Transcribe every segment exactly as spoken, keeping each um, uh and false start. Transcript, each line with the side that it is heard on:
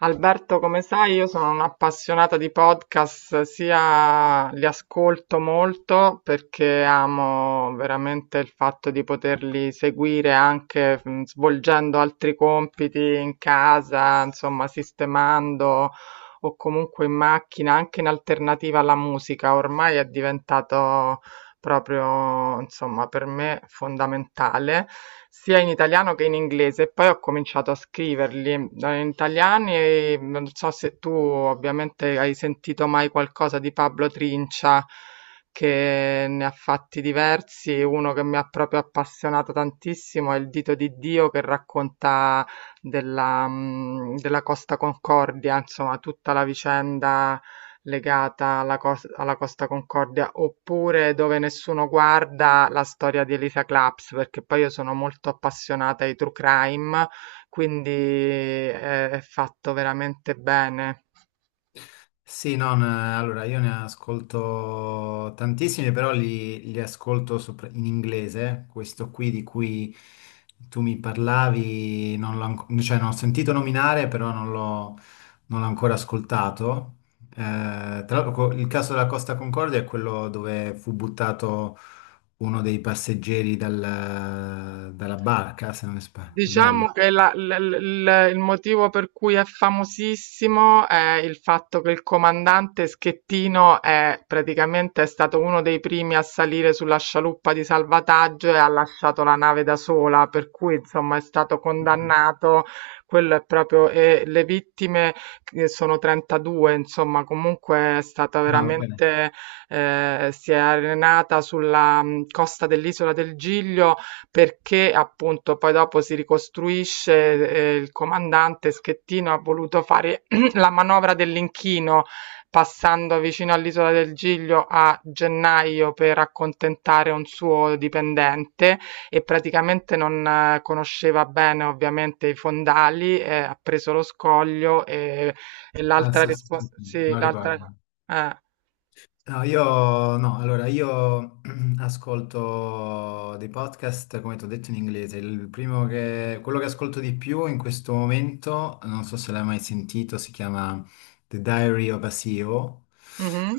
right: Alberto, come sai, io sono un'appassionata di podcast, sia li ascolto molto perché amo veramente il fatto di poterli seguire anche mh, svolgendo altri compiti in casa, insomma, sistemando o comunque in macchina, anche in alternativa alla musica. Ormai è diventato proprio, insomma, per me fondamentale, sia in italiano che in inglese. E poi ho cominciato a scriverli eh, in italiano e non so se tu ovviamente hai sentito mai qualcosa di Pablo Trincia. Che ne ha fatti diversi, uno che mi ha proprio appassionato tantissimo è Il dito di Dio, che racconta della, mm, della Costa Concordia, insomma, tutta la vicenda legata alla, cos- alla Costa Concordia, oppure Dove nessuno guarda, la storia di Elisa Claps, perché poi io sono molto appassionata ai true crime, quindi eh, è fatto veramente bene.
left: Sì, no, n- allora io ne ascolto tantissimi, però li, li ascolto sopra- in inglese. Questo qui di cui tu mi parlavi, non l'ho, anco- cioè, non ho sentito nominare, però non l'ho non l'ho ancora ascoltato. Eh, Tra l'altro, co- il caso della Costa Concordia è quello dove fu buttato uno dei passeggeri dal- dalla barca, se non sba- sbaglio.
right: Diciamo che la- l- l- l- il motivo per cui è famosissimo è il fatto che il comandante Schettino è praticamente è stato uno dei primi a salire sulla scialuppa di salvataggio e ha lasciato la nave da sola, per cui insomma è stato condannato. Quello è proprio, e le vittime che sono trentadue, insomma, comunque è stata
left: Ah, ok.
right: veramente, eh, si è arenata sulla mh, costa dell'isola del Giglio, perché appunto poi dopo si ricostruisce, ehm, il comandante Schettino ha voluto fare la manovra dell'inchino, passando vicino all'isola del Giglio a gennaio per accontentare un suo dipendente e praticamente non eh, conosceva bene ovviamente i fondali, ehm, ha preso lo scoglio e e
left: Ah,
right: l'altra
left: sì, sì,
right: respo
left: sì, sì,
right: sì,
left: non
right: l'altra
left: ricordo.
right: eh.
left: No, io no, allora io ascolto dei podcast, come ti ho detto in inglese. Il primo che, quello che ascolto di più in questo momento, non so se l'hai mai sentito, si chiama The Diary of a C E O,
right: Mh-mh.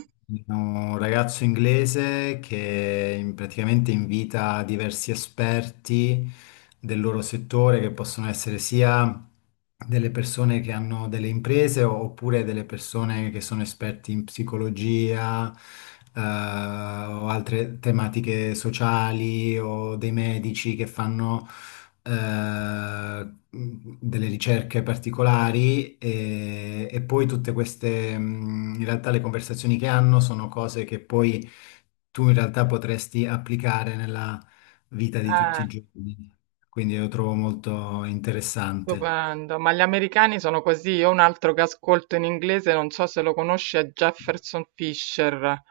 left: un ragazzo inglese che in- praticamente invita diversi esperti del loro settore, che possono essere sia delle persone che hanno delle imprese o- oppure delle persone che sono esperti in psicologia, eh, o altre tematiche sociali o dei medici che fanno eh, delle ricerche particolari e, e poi tutte queste, mh, in realtà le conversazioni che hanno sono cose che poi tu in realtà potresti applicare nella vita di tutti
right: Eh.
left: i giorni. Quindi lo trovo molto interessante.
right: Stupendo, ma gli americani sono così. Io un altro che ascolto in inglese, non so se lo conosci, è Jefferson Fisher,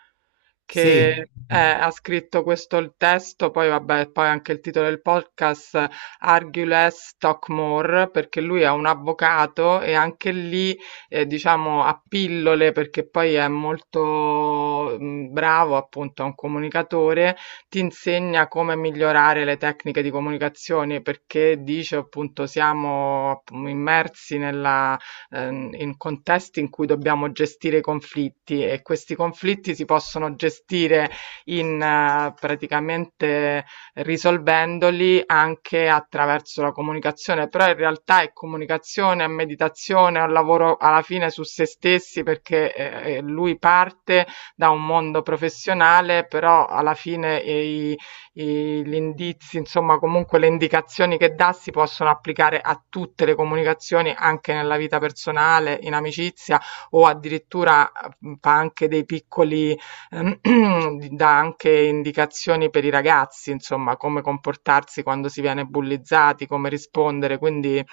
right: che
left: Sì.
right: eh, ha scritto questo il testo, poi vabbè, poi anche il titolo del podcast, Argue Less, Talk More, perché lui è un avvocato e anche lì, eh, diciamo, a pillole, perché poi è molto mm, bravo, appunto, è un comunicatore, ti insegna come migliorare le tecniche di comunicazione perché dice appunto siamo appu- immersi nella, ehm, in contesti in cui dobbiamo gestire i conflitti e questi conflitti si possono gestire in eh, praticamente risolvendoli anche attraverso la comunicazione, però in realtà è comunicazione, è meditazione, è un lavoro alla fine su se stessi perché eh, eh, lui parte da un mondo professionale, però alla fine i, i- gli indizi, insomma, comunque le indicazioni che dà si possono applicare a tutte le comunicazioni, anche nella vita personale, in amicizia o addirittura mh, fa anche dei piccoli, eh, dà anche indicazioni per i ragazzi, insomma, come comportarsi quando si viene bullizzati, come rispondere, quindi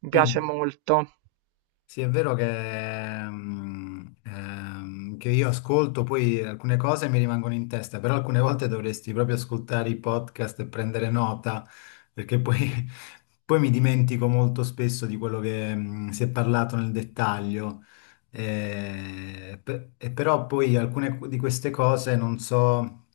right: mi
left: Sì.
right: piace molto.
left: Sì, è vero che, mm, ehm, che io ascolto poi alcune cose mi rimangono in testa, però alcune volte dovresti proprio ascoltare i podcast e prendere nota, perché poi, poi mi dimentico molto spesso di quello che, mm, si è parlato nel dettaglio. Eh, pe- e però poi alcune di queste cose non so,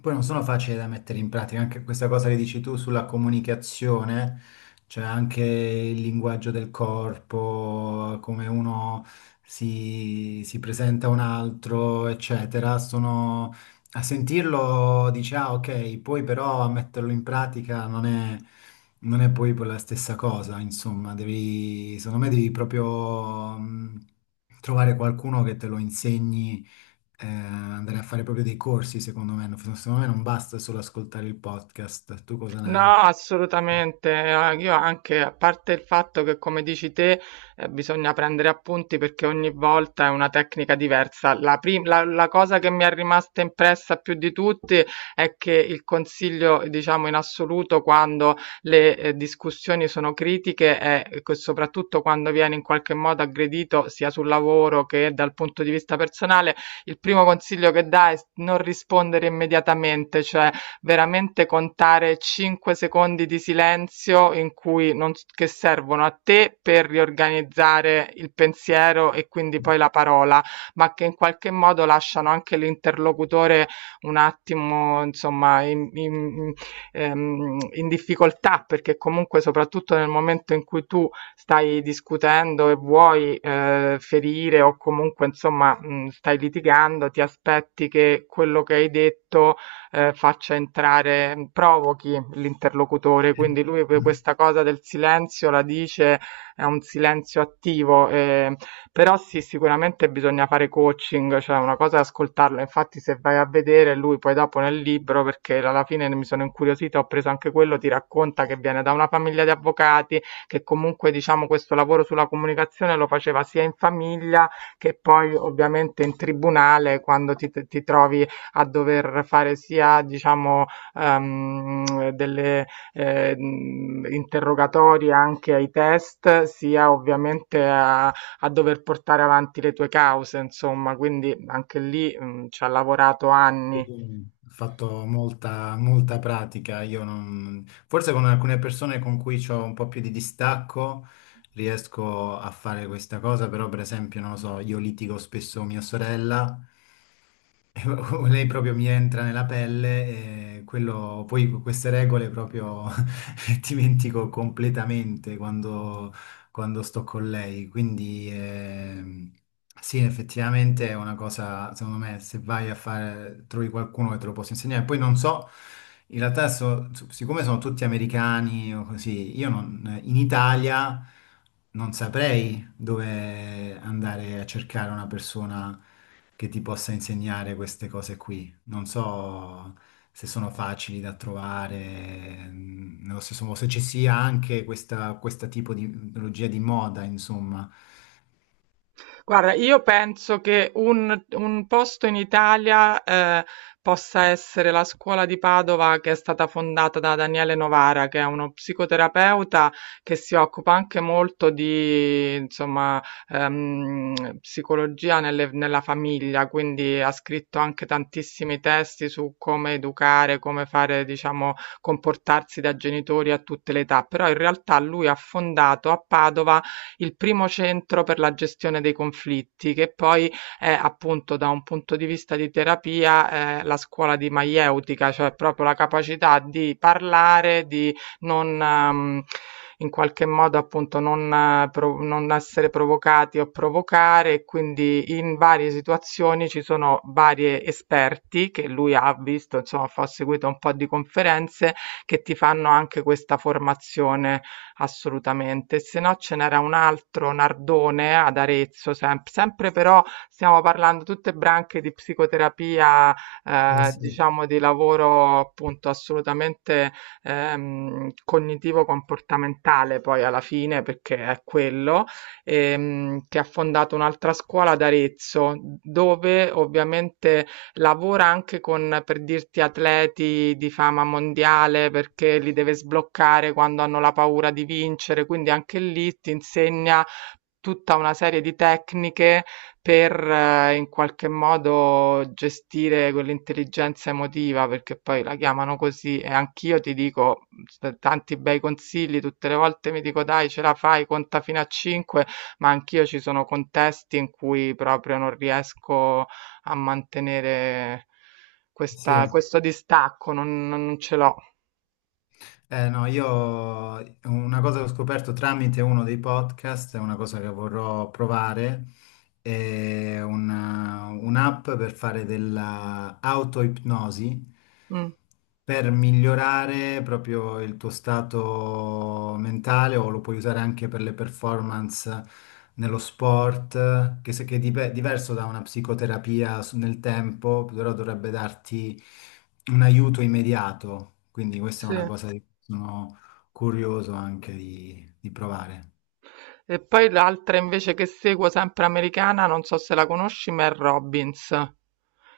left: poi non sono facili da mettere in pratica, anche questa cosa che dici tu sulla comunicazione. C'è anche il linguaggio del corpo, come uno si, si presenta a un altro, eccetera. Sono, a sentirlo dice, ah, ok, poi però a metterlo in pratica non è, non è poi la stessa cosa, insomma, devi, secondo me devi proprio mh, trovare qualcuno che te lo insegni, eh, andare a fare proprio dei corsi, secondo me. Non- Secondo me non basta solo ascoltare il podcast. Tu cosa
right: No,
left: ne
right: assolutamente. eh, Io anche, a parte il fatto che, come dici te, eh, bisogna prendere appunti perché ogni volta è una tecnica diversa. La, prim- la, la cosa che mi è rimasta impressa più di tutti è che il consiglio, diciamo, in assoluto quando le eh, discussioni sono critiche è che soprattutto quando viene in qualche modo aggredito sia sul lavoro che dal punto di vista personale, il primo consiglio che dà è non rispondere immediatamente, cioè veramente contare cinque secondi di silenzio in cui non s che servono a te per riorganizzare il pensiero e quindi poi la parola, ma che in qualche modo lasciano anche l'interlocutore un attimo, insomma, in, in, ehm, in difficoltà, perché comunque soprattutto nel momento in cui tu stai discutendo e vuoi eh, ferire o comunque, insomma, mh, stai litigando, ti aspetti che quello che hai detto eh, faccia entrare, mm, provochi l'interlocutore.
left: eh,
right: Quindi lui per
left: no.
right: questa cosa del silenzio la dice, è un silenzio attivo, eh, però sì, sicuramente bisogna fare coaching, cioè una cosa è ascoltarlo. Infatti, se vai a vedere lui poi dopo nel libro, perché alla fine mi sono incuriosita, ho preso anche quello, ti racconta che viene da una famiglia di avvocati, che comunque diciamo questo lavoro sulla comunicazione lo faceva sia in famiglia che poi ovviamente in tribunale quando ti, ti trovi a dover fare sia, diciamo, ehm, delle eh, interrogatori anche ai test, sia ovviamente a, a dover portare avanti le tue cause, insomma, quindi anche lì mh, ci ha lavorato
left: Sì,
right: anni.
left: ho fatto molta, molta pratica. Io non... Forse con alcune persone con cui ho un po' più di distacco riesco a fare questa cosa, però per esempio, non lo so, io litigo spesso con mia sorella o lei proprio mi entra nella pelle e quello, poi queste regole proprio dimentico completamente quando, quando sto con lei. Quindi ehm, sì, effettivamente è una cosa, secondo me, se vai a fare, trovi qualcuno che te lo possa insegnare. Poi non so, in realtà so- siccome sono tutti americani o così, io non, in Italia non saprei dove andare a cercare una persona che ti possa insegnare queste cose qui. Non so se sono facili da trovare, mm, nello stesso modo, se ci sia anche questa, questa tipo di tecnologia di moda, insomma.
right: Guarda, io penso che un, un posto in Italia eh, possa essere la scuola di Padova, che è stata fondata da Daniele Novara, che è uno psicoterapeuta che si occupa anche molto di, insomma, ehm, psicologia nelle- nella famiglia, quindi ha scritto anche tantissimi testi su come educare, come fare, diciamo, comportarsi da genitori a tutte le età, però in realtà lui ha fondato a Padova il primo centro per la gestione dei conflitti, che poi è appunto da un punto di vista di terapia, eh, la scuola di maieutica, cioè proprio la capacità di parlare, di non, ehm, in qualche modo appunto non, eh, pro- non essere provocati o provocare, e quindi in varie situazioni ci sono vari esperti che lui ha visto, insomma, fa- ho seguito un po' di conferenze che ti fanno anche questa formazione assolutamente. Se no ce n'era un altro, Nardone, ad Arezzo, sem- sempre però stiamo parlando tutte branche di psicoterapia,
left: Eh
right: eh,
left: sì,
right: diciamo di lavoro appunto assolutamente ehm, cognitivo-comportamentale poi alla fine, perché è quello, ehm, che ha fondato un'altra scuola ad Arezzo, dove ovviamente lavora anche con, per dirti, atleti di fama mondiale perché li deve sbloccare quando hanno la paura di vincere, quindi anche lì ti insegna tutta una serie di tecniche per eh, in qualche modo gestire quell'intelligenza emotiva, perché poi la chiamano così e anch'io ti dico s- tanti bei consigli, tutte le volte mi dico dai, ce la fai, conta fino a cinque, ma anch'io ci sono contesti in cui proprio non riesco a mantenere questa-
left: sì,
right: questo distacco, non, non ce l'ho.
left: eh, no, io una cosa che ho scoperto tramite uno dei podcast, è una cosa che vorrò provare, è una- un'app per fare dell'autoipnosi
right: Mm,
left: per migliorare proprio il tuo stato mentale o lo puoi usare anche per le performance nello sport, che, se- che è dive- diverso da una psicoterapia su- nel tempo, però dovrebbe darti un aiuto immediato. Quindi questa è
right: sì.
left: una cosa sono curioso anche di, di provare.
right: E poi l'altra invece che seguo, sempre americana, non so se la conosci, Mel Robbins.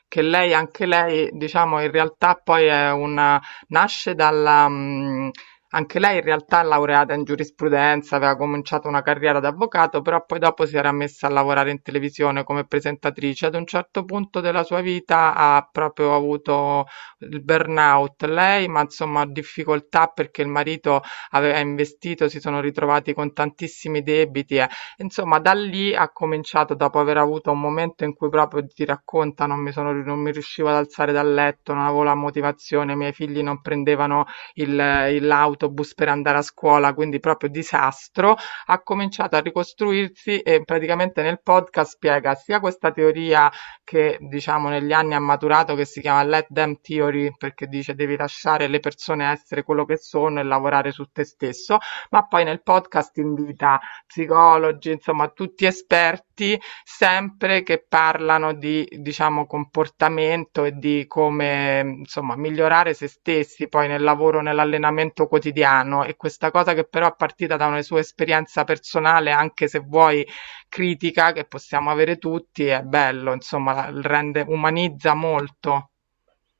right: Che lei anche lei, diciamo, in realtà poi è una, nasce dalla mhmm, anche lei in realtà è laureata in giurisprudenza, aveva cominciato una carriera da avvocato, però poi dopo si era messa a lavorare in televisione come presentatrice. Ad un certo punto della sua vita ha proprio avuto il burnout lei, ma insomma difficoltà perché il marito aveva investito, si sono ritrovati con tantissimi debiti. Insomma, da lì ha cominciato, dopo aver avuto un momento in cui proprio ti racconta, non mi sono, non mi riuscivo ad alzare dal letto, non avevo la motivazione, i miei figli non prendevano il- il- l'autobus per andare a scuola, quindi proprio disastro, ha cominciato a ricostruirsi e praticamente nel podcast spiega sia questa teoria che diciamo negli anni ha maturato, che si chiama Let Them Theory, perché dice devi lasciare le persone essere quello che sono e lavorare su te stesso, ma poi nel podcast invita psicologi, insomma tutti esperti, sempre che parlano di, diciamo, comportamento e di come, insomma, migliorare se stessi poi nel lavoro, nell'allenamento quotidiano. E questa cosa che però è partita da una sua esperienza personale, anche se vuoi critica, che possiamo avere tutti, è bello, insomma, rende, umanizza molto.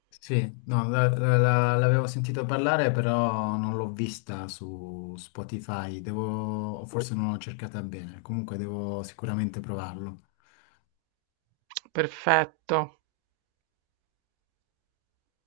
left: Sì, no, la- la- la- l'avevo sentito parlare, però non l'ho vista su Spotify. Devo, o forse non l'ho cercata bene. Comunque devo sicuramente provarlo.
right: Perfetto.